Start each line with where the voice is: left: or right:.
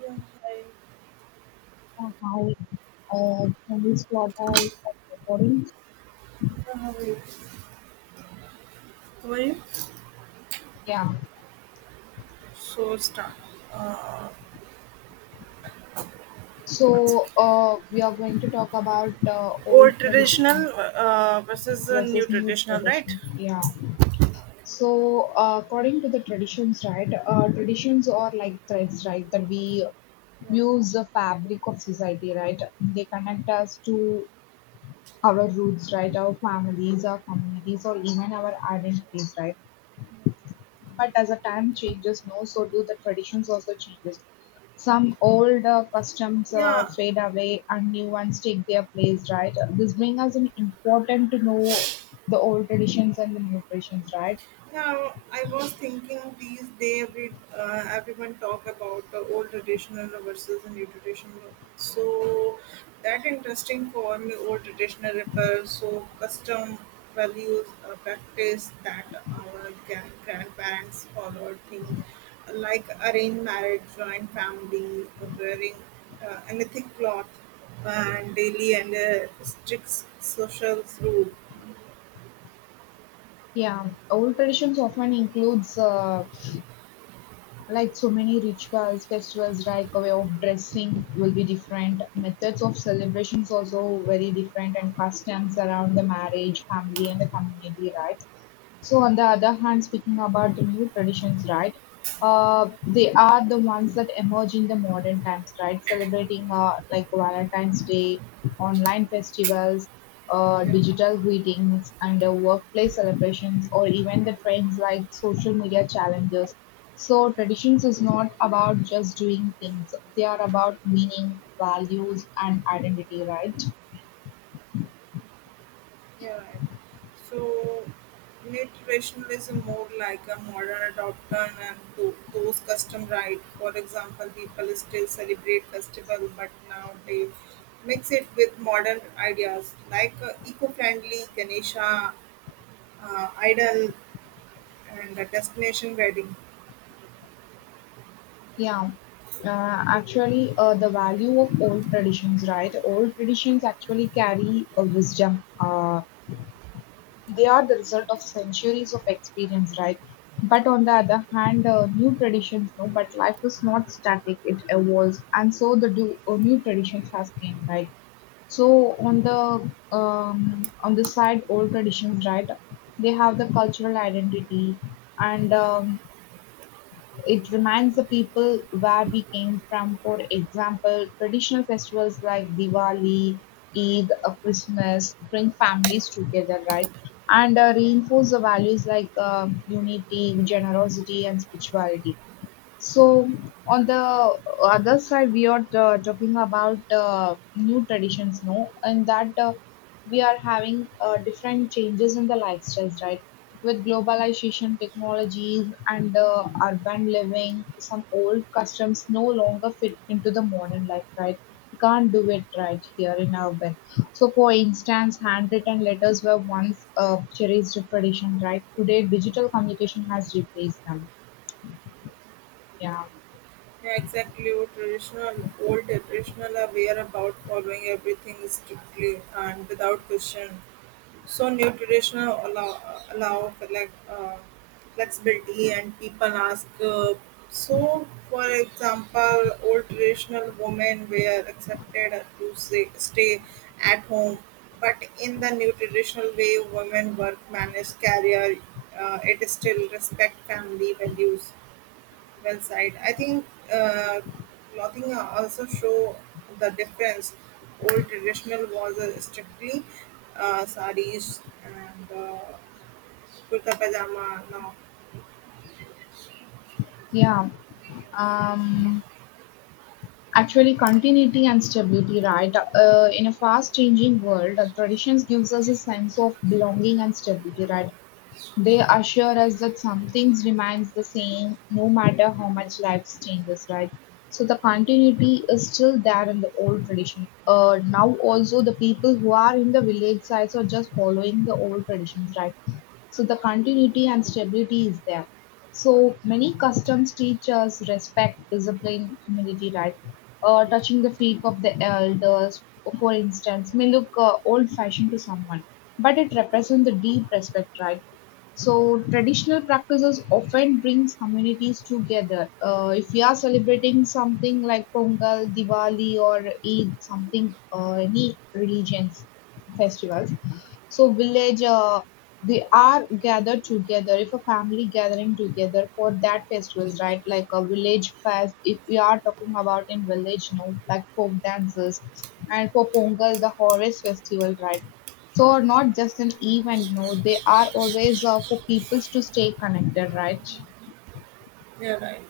right: Yeah, hi.
left: Uh, Hi, can we start our recording?
right: How are you? How are you?
left: Yeah.
right: So start. What's
left: So we are going to talk about old
right: old
left: tradition
right: traditional versus the new
left: versus new
right: traditional, right?
left: tradition. Yeah. So according to the traditions, right? Traditions are like threads, right? That we use the fabric of society, right? They connect us to our roots, right? Our families, our communities, or even our identities, right? But as the time changes, no, so do the traditions also changes. Some old customs
right: Yeah.
left: fade away and new ones take their place, right? This brings us an important to know the old traditions and the new traditions, right?
right: Yeah, I was thinking these day every everyone talk about the old traditional versus the new traditional. So that interesting for me, old traditional repair, so custom values, practice that our grandparents followed things like arranged marriage, joint family, wearing anything cloth, and daily and strict social rule.
left: Yeah, old traditions often includes like so many rituals, festivals, like a way of dressing will be different. Methods of celebrations also very different, and customs around the marriage, family, and the community, right? So, on the other hand, speaking about the new traditions, right? They are the ones that emerge in the modern times, right? Celebrating like Valentine's Day, online festivals,
right: Yeah.
left: digital greetings, and workplace celebrations, or even the trends like social media challenges. So traditions is not about just doing things; they are about meaning, values, and identity, right?
right: Yeah, right. So, net rationalism more like a modern adoption and those custom right. For example, people still celebrate festival, but now they mix it with modern ideas like eco-friendly Ganesha idol and a destination wedding.
left: Yeah. The value of old traditions, right? Old traditions actually carry a wisdom. They are the result of centuries of experience, right? But on the other hand, new traditions, no, but life is not static, it evolves. And so the do, new traditions has came, right? So on the side, old traditions, right? They have the cultural identity and it reminds the people where we came from. For example, traditional festivals like Diwali, Eid, Christmas bring families together, right? And reinforce the values like unity, generosity, and spirituality. So on the other side, we are talking about new traditions, no, and that we are having different changes in the lifestyles, right? With globalization, technologies, and urban living, some old customs no longer fit into the modern life, right? We can't do it right here in our bed. So, for instance, handwritten letters were once a cherished tradition, right? Today, digital communication has replaced them. Yeah.
right: Yeah, exactly. Or traditional, old traditional are aware about following everything strictly and without question. So new traditional allow for like flexibility and people ask. So for example, old traditional women were accepted to say, stay at home, but in the new traditional way, women work, manage career. It is still respect family values. Well said. I think uh, clothing also show the difference. Old traditional was strictly sarees and kurta pajama now.
left: Yeah. Um, actually, continuity and stability, right? In a fast-changing world, traditions gives us a sense of belonging and stability, right? They assure us that some things remains the same no matter how much life changes, right? So the continuity is still there in the old tradition. Now also the people who are in the village sides are just following the old traditions, right? So the continuity and stability is there. So many customs teach us respect, discipline, humility, right? Touching the feet of the elders, for instance, may look old-fashioned to someone, but it represents the deep respect, right? So traditional practices often brings communities together. If we are celebrating something like Pongal, Diwali, or Eid, something any religions festivals, so village, they are gathered together. If a family gathering together for that festivals, right? Like a village fest. If we are talking about in village, no, like folk dances, and for Pongal the harvest festival, right? So are not just an event, no, they are always for people to stay connected, right?
right: Yeah, right.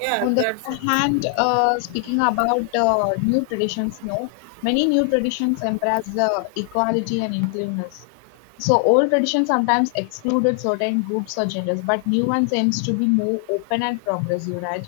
right: Yeah,
left: On the
right: that's
left: other
right: a,
left: hand, speaking about new traditions, no, many new traditions embrace the equality and inclusiveness. So old traditions sometimes excluded certain groups or genders, but new ones aims to be more open and progressive, right?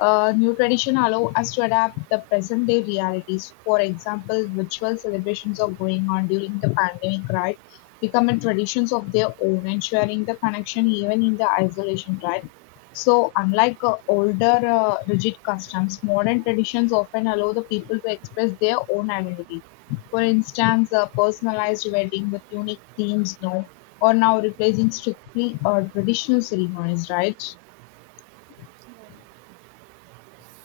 left: New tradition allow us to adapt the present day realities. For example, virtual celebrations are going on during the pandemic, right? Becoming traditions of their own and sharing the connection even in the isolation, right? So, unlike older rigid customs, modern traditions often allow the people to express their own identity. For instance, a personalized wedding with unique themes now or now replacing strictly traditional ceremonies, right?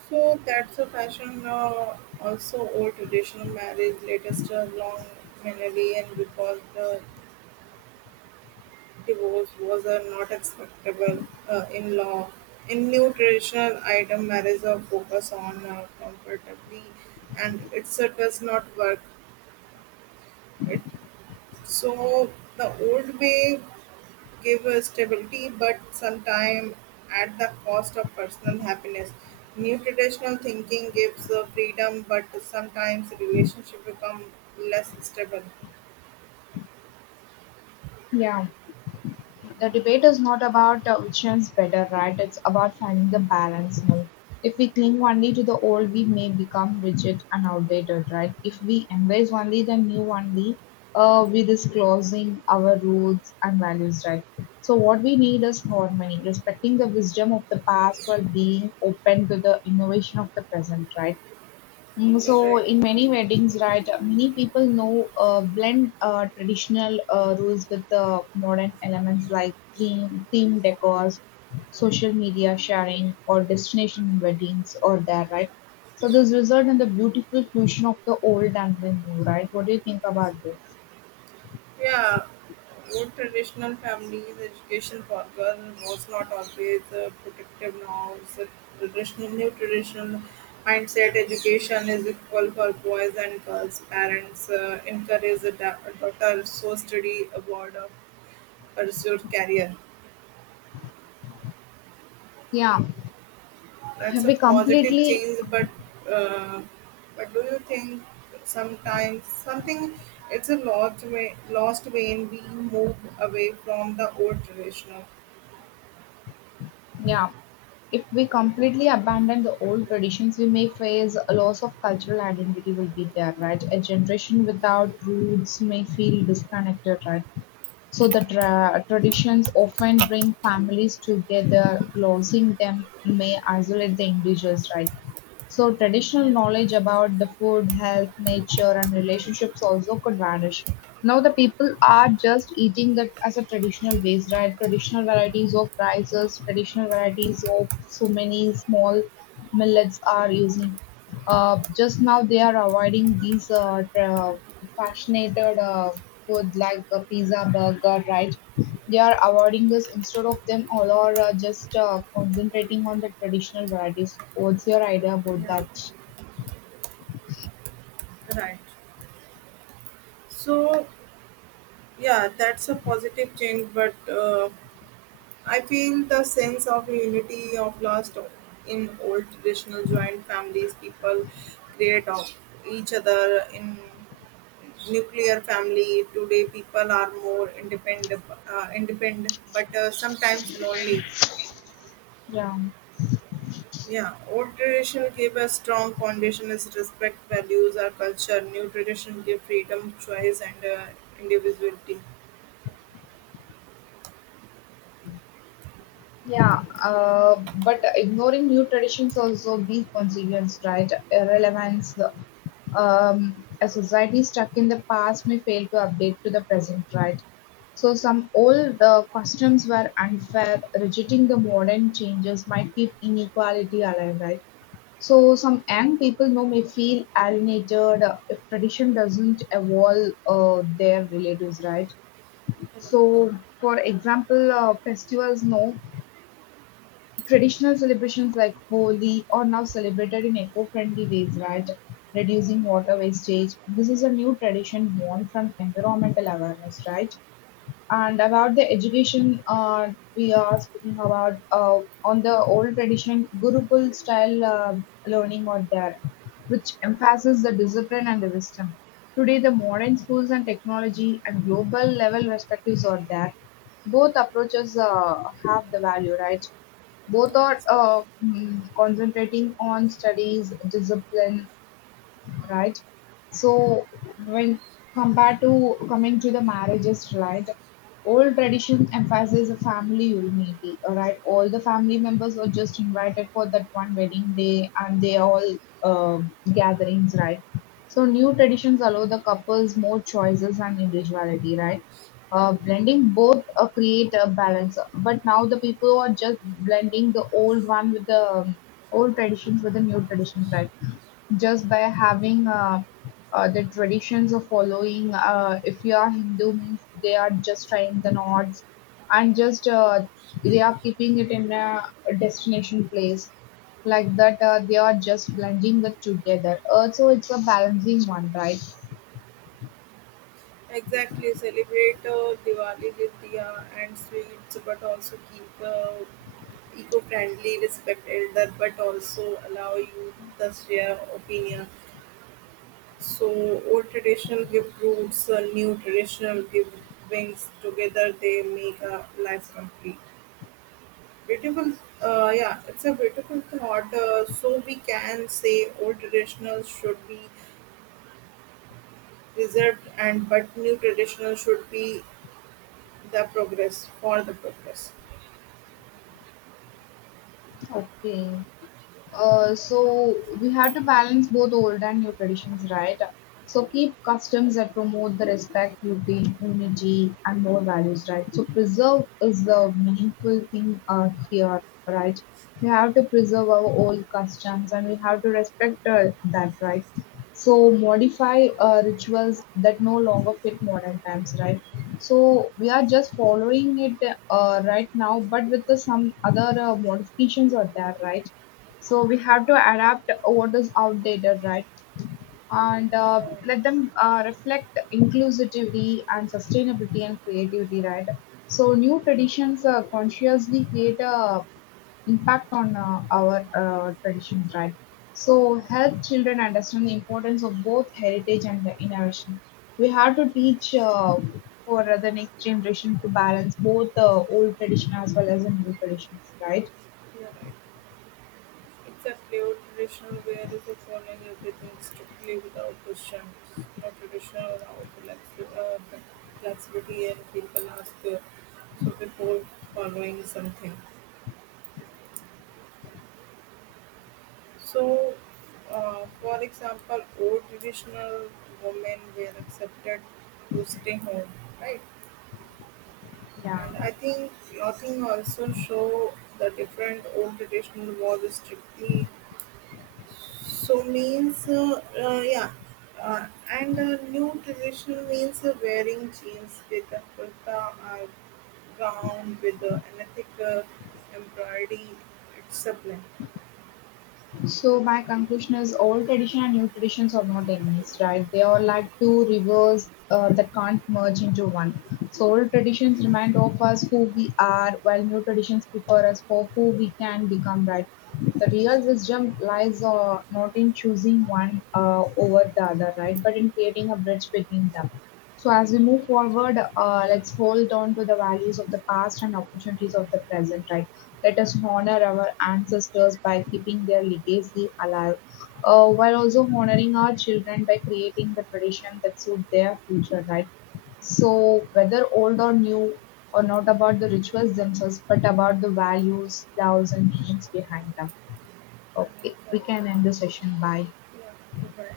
right: So that's a fashion now. Also, old traditional marriage, latest long melody and because the divorce was a not acceptable in law. In new traditional item, marriage are focus on comfortably, and it does not work. It, so the old way gave a stability, but sometimes at the cost of personal happiness. New traditional thinking gives freedom, but sometimes relationship become less stable.
left: Yeah. The debate is not about which one's better, right? It's about finding the balance mode. If we cling only to the old, we may become rigid and outdated, right? If we embrace only the new only, we disclosing our roots and values, right? So what we need is harmony, respecting the wisdom of the past while being open to the innovation of the present, right? So
right: Correct.
left: in many weddings, right, many people know blend traditional rules with the modern elements like theme decors, social media sharing, or destination weddings, or there, right? So this result in the beautiful fusion of the old and the new, right? What do you think about this?
right: Yeah, your traditional families' education for girls was not always protective norms. The traditional, new traditional mindset education is equal for boys and girls. Parents encourage the daughter so study abroad or pursue career.
left: Yeah,
right: That's
left: have
right: a
left: we
right: positive
left: completely
right: change, uh, but do you think sometimes something it's a lost way in being moved away from the old traditional?
left: Yeah. If we completely abandon the old traditions, we may face a loss of cultural identity will be there, right? A generation without roots may feel disconnected, right? So the traditions often bring families together, losing them may isolate the individuals, right? So traditional knowledge about the food, health, nature, and relationships also could vanish. Now the people are just eating that as a traditional ways, right? Traditional varieties of rices, traditional varieties of so many small millets are using. Just now they are avoiding these fascinated food like a pizza, burger, right? They are avoiding this instead of them all are just concentrating on the traditional varieties. What's your idea about
right: Yeah.
left: that?
right: Right. So, yeah, that's a positive change, but I feel the sense of unity of lost in old traditional joint families. People create of each other in nuclear family. Today, people are more independent, but sometimes lonely.
left: Yeah.
right: Yeah, old tradition gave a strong foundation as respect, values, or culture. New tradition give freedom, choice, and individuality.
left: Yeah, but ignoring new traditions also be consequence, right? Irrelevance. A society stuck in the past may fail to update to the present, right? So some old customs were unfair. Rejecting the modern changes might keep inequality alive, right? So some young people now may feel alienated if tradition doesn't evolve their relatives, right? So for example, festivals no. Traditional celebrations like Holi are now celebrated in eco-friendly ways, right? Reducing water wastage. This is a new tradition born from environmental awareness, right? And about the education, we are speaking about on the old tradition Gurukul style learning out there, which emphasizes the discipline and the wisdom. Today, the modern schools and technology and global level perspectives are there. Both approaches have the value, right? Both
right: Yeah,
left: are
right: sir.
left: concentrating on studies, discipline, right? So when compared to coming to the marriages, right? Old tradition emphasizes a family unity, right? All the family members were just invited for that one wedding day, and they all uh, gatherings, right? So new traditions allow the couples more choices and individuality, right? Blending both create a balance, but now the people are just blending the old one with the old traditions with the new traditions, right? Just by having the traditions of following. If you are Hindu, means they are just tying the knots and just they are keeping it in a destination place like that. They are just blending it together. Also, it's a balancing one, right?
right: Exactly, celebrate Diwali with diya and sweets, but also keep eco-friendly, respect elder, but also allow you to share opinion. So old traditional gift groups, new traditional gift wings together, they make a life complete. Beautiful, yeah, it's a beautiful thought. So we can say old traditional should be reserved, and but new traditional should be the progress, for the progress.
left: Okay. So we have to balance both old and new traditions, right? So keep customs that promote the respect, beauty, unity, and more values, right? So preserve is the meaningful thing here, right? We have to preserve our old customs and we have to respect that, right? So modify rituals that no longer fit modern times, right? So we are just following it right now, but with some other modifications are there, right? So we have to adapt what is outdated, right? And let them reflect inclusivity and sustainability and creativity, right? So new traditions consciously create a impact on our traditions, right? So help children understand the importance of both heritage and the innovation. We have to teach for the next generation to balance both old tradition as well as the new traditions, right?
right: Yeah, are right. Except neo-traditional wear is a following everything strictly without question. No traditional without flexibility and people ask so before following something. So, for example, old traditional women were accepted to stay home, right?
left: Yeah.
right: And I think clothing also show the different old traditional was strictly. So means yeah, and new traditional means wearing jeans with a kurta or gown with an ethical embroidery. It's a blend.
left: So my conclusion is all tradition and new traditions are not enemies, right? They are like 2 rivers that can't merge into one. So old traditions remind of us who we are, while new traditions prepare us for who we can become, right? The real wisdom lies not in choosing one over the other, right? But in creating a bridge between them. So as we move forward, let's hold on to the values of the past and opportunities of the present, right? Let us honor our ancestors by keeping their legacy alive, while also honoring our children by creating the tradition that suit their future, right? So whether old or new, or not about the rituals themselves, but about the values, laws, and meanings behind them. Okay,
right: Yeah,
left: we can end the session. Bye.
right: you